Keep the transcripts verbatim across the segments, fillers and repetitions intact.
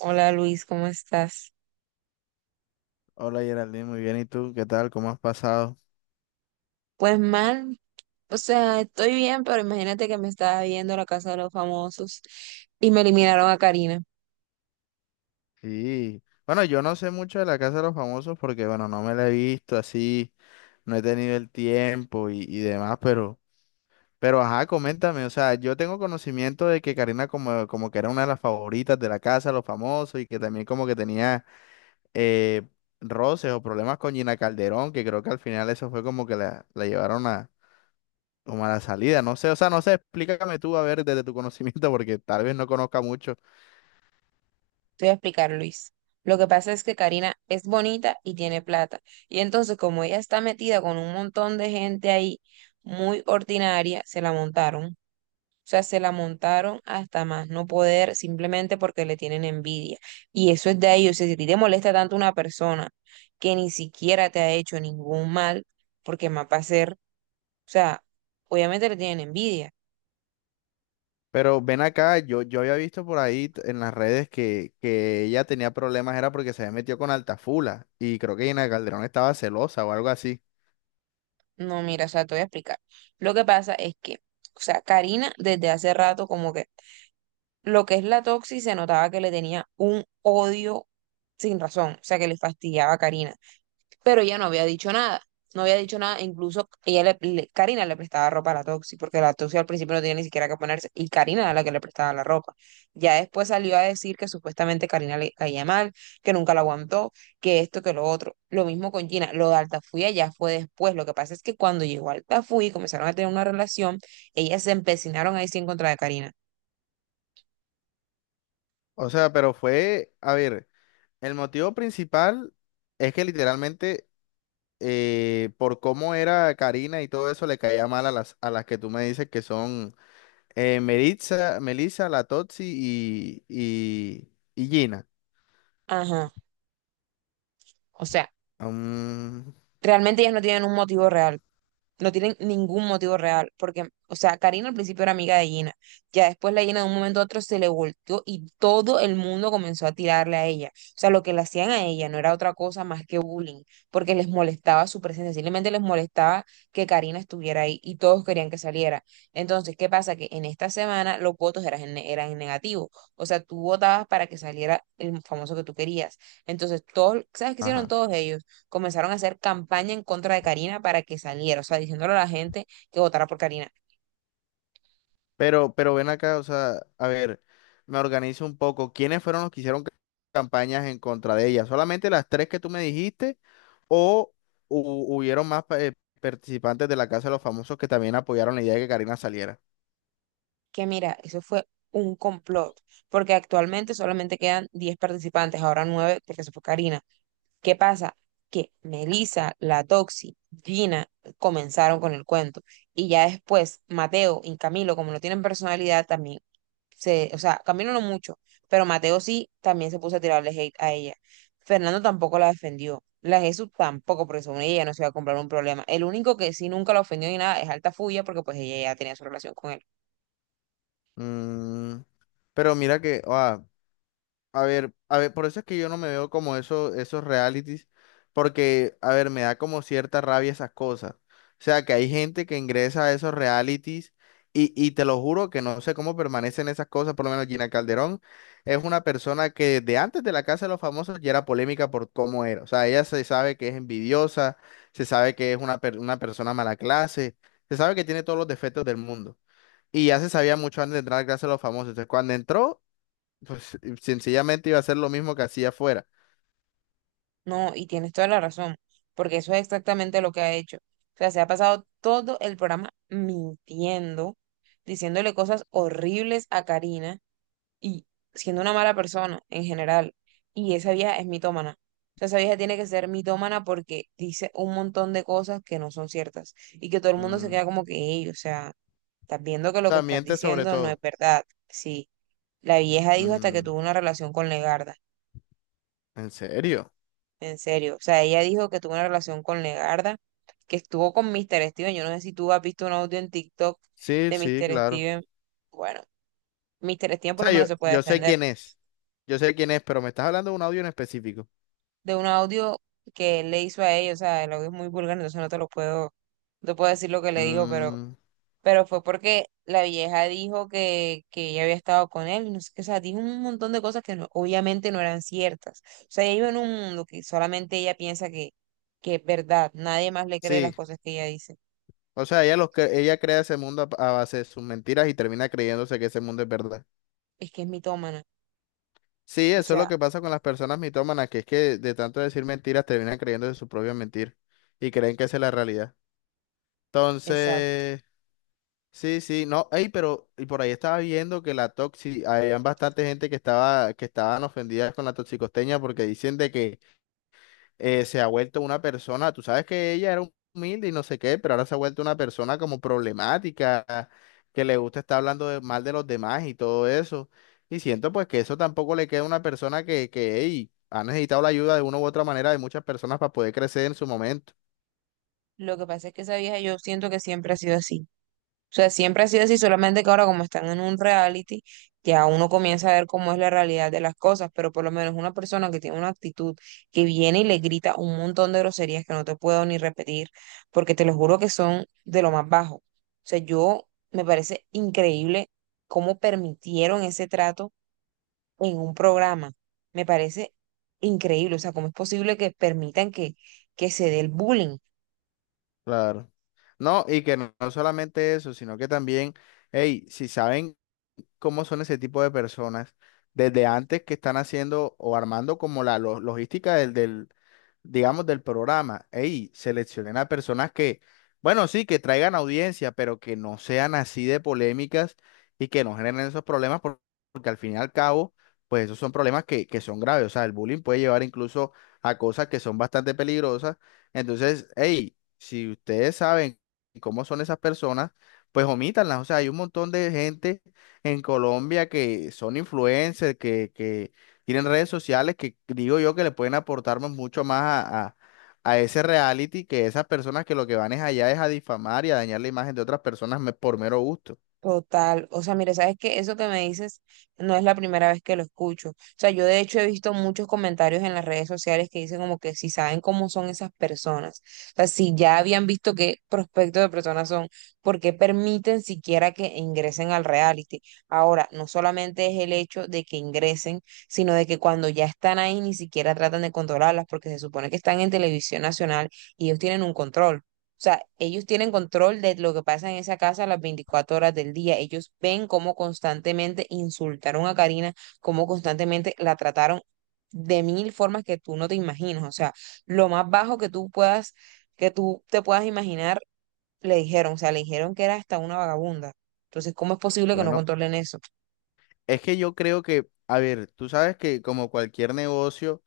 Hola Luis, ¿cómo estás? Hola Geraldine, muy bien. ¿Y tú? ¿Qué tal? ¿Cómo has pasado? Pues mal, o sea, estoy bien, pero imagínate que me estaba viendo La Casa de los Famosos y me eliminaron a Karina. Sí. Bueno, yo no sé mucho de la Casa de los Famosos porque, bueno, no me la he visto así, no he tenido el tiempo y, y demás, pero, pero, ajá, coméntame. O sea, yo tengo conocimiento de que Karina como, como que era una de las favoritas de la Casa de los Famosos y que también como que tenía eh, roces o problemas con Gina Calderón, que creo que al final eso fue como que la, la llevaron a, como a la salida. No sé, o sea, no sé, explícame tú, a ver, desde tu conocimiento porque tal vez no conozca mucho. Te voy a explicar, Luis. Lo que pasa es que Karina es bonita y tiene plata. Y entonces, como ella está metida con un montón de gente ahí muy ordinaria, se la montaron. O sea, se la montaron hasta más no poder simplemente porque le tienen envidia. Y eso es de ellos. O sea, si a ti te molesta tanto una persona que ni siquiera te ha hecho ningún mal, porque más va a ser, o sea, obviamente le tienen envidia. Pero ven acá, yo, yo había visto por ahí t- en las redes que, que ella tenía problemas, era porque se había metido con Altafula y creo que Gina Calderón estaba celosa o algo así. No, mira, o sea, te voy a explicar. Lo que pasa es que, o sea, Karina desde hace rato como que lo que es la Toxi se notaba que le tenía un odio sin razón, o sea, que le fastidiaba a Karina. Pero ella no había dicho nada, no había dicho nada, Incluso ella le, le- Karina le prestaba ropa a la Toxi, porque la Toxi al principio no tenía ni siquiera que ponerse, y Karina era la que le prestaba la ropa. Ya después salió a decir que supuestamente Karina le caía mal, que nunca la aguantó, que esto, que lo otro. Lo mismo con Gina. Lo de Altafulla ya fue después, lo que pasa es que cuando llegó Altafulla y comenzaron a tener una relación, ellas se empecinaron ahí sí en contra de Karina. O sea, pero fue, a ver, el motivo principal es que literalmente eh, por cómo era Karina y todo eso le caía mal a las, a las que tú me dices que son eh, Meritza, Melissa, La Totsi y, y, y Gina. Ajá. O sea, Mm, realmente ellas no tienen un motivo real, no tienen ningún motivo real, porque, o sea, Karina al principio era amiga de Gina, ya después la Gina de un momento a otro se le volteó y todo el mundo comenzó a tirarle a ella. O sea, lo que le hacían a ella no era otra cosa más que bullying, porque les molestaba su presencia, simplemente les molestaba que Karina estuviera ahí y todos querían que saliera. Entonces, ¿qué pasa? Que en esta semana los votos eran, en- eran en negativo, o sea, tú votabas para que saliera el famoso que tú querías. Entonces, todos, ¿sabes qué hicieron ajá. todos ellos? Comenzaron a hacer campaña en contra de Karina para que saliera, o sea, diciéndole a la gente que votara por Karina. Pero, pero ven acá, o sea, a ver, me organizo un poco. ¿Quiénes fueron los que hicieron ca- campañas en contra de ella? ¿Solamente las tres que tú me dijiste o hu- hubieron más pa- eh, participantes de la Casa de los Famosos que también apoyaron la idea de que Karina saliera? Que mira, eso fue un complot, porque actualmente solamente quedan diez participantes, ahora nueve, porque se fue Karina. ¿Qué pasa? Que Melissa, la Toxi, Gina comenzaron con el cuento y ya después Mateo y Camilo, como no tienen personalidad, también se, o sea, Camilo no mucho, pero Mateo sí también se puso a tirarle hate a ella. Fernando tampoco la defendió. La Jesús tampoco, porque según ella no se iba a comprar un problema. El único que sí nunca la ofendió ni nada es Alta Fuya, porque pues ella ya tenía su relación con él. Mm, pero mira que, ah, a ver, a ver, por eso es que yo no me veo como eso, esos realities, porque, a ver, me da como cierta rabia esas cosas. O sea, que hay gente que ingresa a esos realities y, y te lo juro que no sé cómo permanecen esas cosas, por lo menos Gina Calderón es una persona que desde antes de la Casa de los Famosos ya era polémica por cómo era. O sea, ella se sabe que es envidiosa, se sabe que es una, per- una persona mala clase, se sabe que tiene todos los defectos del mundo. Y ya se sabía mucho antes de entrar a la Casa de los Famosos. Entonces, cuando entró... Pues eh, sencillamente iba a hacer lo mismo que hacía afuera. No, y tienes toda la razón, porque eso es exactamente lo que ha hecho. O sea, se ha pasado todo el programa mintiendo, diciéndole cosas horribles a Karina y siendo una mala persona en general. Y esa vieja es mitómana. O sea, esa vieja tiene que ser mitómana porque dice un montón de cosas que no son ciertas y que todo el mundo se Mm. queda O como que, "Ey, o sea, estás viendo que lo que sea, estás miente sobre diciendo no es todo. verdad". Sí, la vieja dijo hasta que Mm. tuvo una relación con Legarda, ¿En serio? en serio. O sea, ella dijo que tuvo una relación con Legarda, que estuvo con mister Steven. Yo no sé si tú has visto un audio en TikTok Sí, de sí, mister claro. Steven. Bueno, mister Steven por O lo sea, yo, menos se puede yo sé defender quién es. Yo sé quién es, pero me estás hablando de un audio en específico. de un audio que él le hizo a ella, o sea, el audio es muy vulgar, entonces no te lo puedo, no puedo decir lo que le dijo, pero, Mm, pero fue porque la vieja dijo que, que ella había estado con él, y no sé qué, o sea, dijo un montón de cosas que no- obviamente no eran ciertas. O sea, ella vive en un mundo que solamente ella piensa que, que es verdad, nadie más le cree las sí. cosas que ella dice. O sea, ella, los cre- ella crea ese mundo a, a base de sus mentiras y termina creyéndose que ese mundo es verdad. Es que es mitómana, Sí, o eso es lo sea, que pasa con las personas mitómanas, que es que de tanto decir mentiras terminan creyéndose sus propias mentiras y creen que esa es la realidad. exacto. Entonces... Sí, sí, no, ey, pero y por ahí estaba viendo que la toxi, había bastante gente que estaba, que estaban ofendidas con la toxicosteña porque dicen de que eh, se ha vuelto una persona, tú sabes que ella era humilde y no sé qué, pero ahora se ha vuelto una persona como problemática, que le gusta estar hablando de- mal de los demás y todo eso. Y siento pues que eso tampoco le queda a una persona que, que, ey, ha necesitado la ayuda de una u otra manera de muchas personas para poder crecer en su momento. Lo que pasa es que esa vieja yo siento que siempre ha sido así. O sea, siempre ha sido así, solamente que ahora como están en un reality, ya uno comienza a ver cómo es la realidad de las cosas, pero por lo menos una persona que tiene una actitud que viene y le grita un montón de groserías que no te puedo ni repetir, porque te lo juro que son de lo más bajo. O sea, yo me parece increíble cómo permitieron ese trato en un programa. Me parece increíble, o sea, cómo es posible que permitan que, que se dé el bullying. Claro. No, y que no, no solamente eso, sino que también, hey, si saben cómo son ese tipo de personas desde antes que están haciendo o armando como la lo- logística del, del, digamos, del programa. Ey, seleccionen a personas que, bueno, sí, que traigan audiencia, pero que no sean así de polémicas y que no generen esos problemas por- porque al fin y al cabo, pues esos son problemas que, que son graves. O sea, el bullying puede llevar incluso a cosas que son bastante peligrosas. Entonces, hey, si ustedes saben cómo son esas personas, pues omítanlas. O sea, hay un montón de gente en Colombia que son influencers, que, que tienen redes sociales, que digo yo que le pueden aportar mu- mucho más a, a- a ese reality que esas personas que lo que van es allá es a difamar y a dañar la imagen de otras personas me- por mero gusto. Total, o sea, mire, sabes que eso que me dices no es la primera vez que lo escucho. O sea, yo de hecho he visto muchos comentarios en las redes sociales que dicen como que si saben cómo son esas personas, o sea, si ya habían visto qué prospecto de personas son, ¿por qué permiten siquiera que ingresen al reality? Ahora, no solamente es el hecho de que ingresen, sino de que cuando ya están ahí ni siquiera tratan de controlarlas porque se supone que están en televisión nacional y ellos tienen un control. O sea, ellos tienen control de lo que pasa en esa casa las veinticuatro horas del día. Ellos ven cómo constantemente insultaron a Karina, cómo constantemente la trataron de mil formas que tú no te imaginas. O sea, lo más bajo que tú puedas, que tú te puedas imaginar, le dijeron. O sea, le dijeron que era hasta una vagabunda. Entonces, ¿cómo es posible que no Bueno, controlen eso? es que yo creo que, a ver, tú sabes que como cualquier negocio,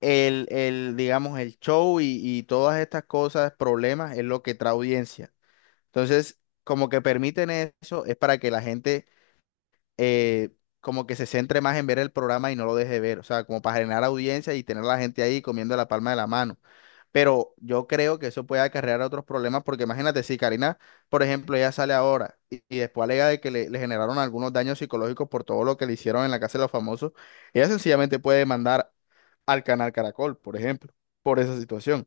el, el, digamos, el show y, y todas estas cosas, problemas, es lo que trae audiencia. Entonces, como que permiten eso, es para que la gente eh, como que se centre más en ver el programa y no lo deje ver, o sea, como para generar audiencia y tener a la gente ahí comiendo la palma de la mano. Pero yo creo que eso puede acarrear otros problemas, porque imagínate, si Karina, por ejemplo, ella sale ahora y, y después alega de que le, le generaron algunos daños psicológicos por todo lo que le hicieron en la Casa de los Famosos, ella sencillamente puede demandar al canal Caracol, por ejemplo, por esa situación.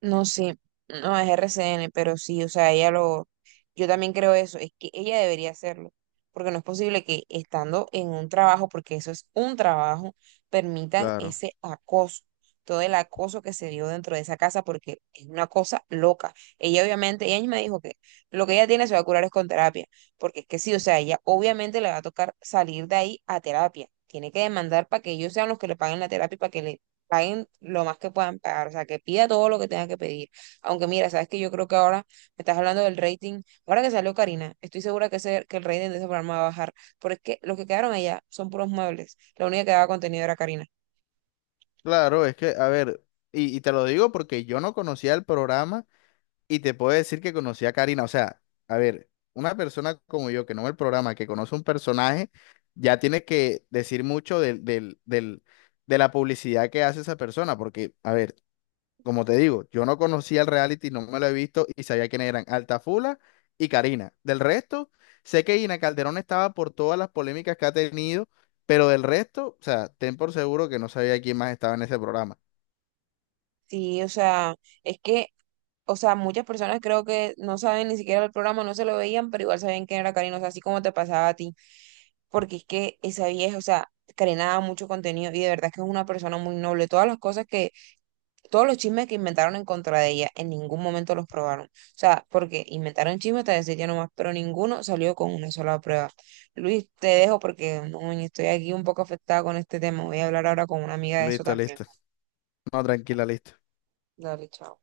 No, sí, no es R C N, pero sí, o sea, ella lo, yo también creo eso, es que ella debería hacerlo, porque no es posible que estando en un trabajo, porque eso es un trabajo, permitan Claro, ese acoso, todo el acoso que se dio dentro de esa casa, porque es una cosa loca. Ella obviamente, ella me dijo que lo que ella tiene se va a curar es con terapia, porque es que sí, o sea, ella obviamente le va a tocar salir de ahí a terapia. Tiene que demandar para que ellos sean los que le paguen la terapia y para que le paguen lo más que puedan pagar, o sea, que pida todo lo que tenga que pedir. Aunque mira, sabes que yo creo que ahora me estás hablando del rating, ahora que salió Karina, estoy segura que, ese, que el rating de ese programa va a bajar, porque es que los que quedaron allá son puros muebles, la única que daba contenido era Karina. claro, es que, a ver, y, y te lo digo porque yo no conocía el programa. Y te puedo decir que conocí a Karina. O sea, a ver, una persona como yo que no ve el programa, que conoce un personaje, ya tiene que decir mucho del, del, del- de la publicidad que hace esa persona. Porque, a ver, como te digo, yo no conocía el reality, no me lo he visto y sabía quiénes eran Altafula y Karina. Del resto, sé que Ina Calderón estaba por todas las polémicas que ha tenido, pero del resto, o sea, ten por seguro que no sabía quién más estaba en ese programa. Sí, o sea, es que, o sea, muchas personas creo que no saben ni siquiera el programa, no se lo veían, pero igual sabían quién era Karina, o sea, así como te pasaba a ti, porque es que esa vieja, o sea, Karina daba mucho contenido y de verdad que es una persona muy noble, todas las cosas que Todos los chismes que inventaron en contra de ella, en ningún momento los probaron. O sea, porque inventaron chismes hasta decir ya nomás, pero ninguno salió con una sola prueba. Luis, te dejo porque no, estoy aquí un poco afectada con este tema. Voy a hablar ahora con una amiga de eso Listo, también. listo. No, tranquila, listo. Dale, chao.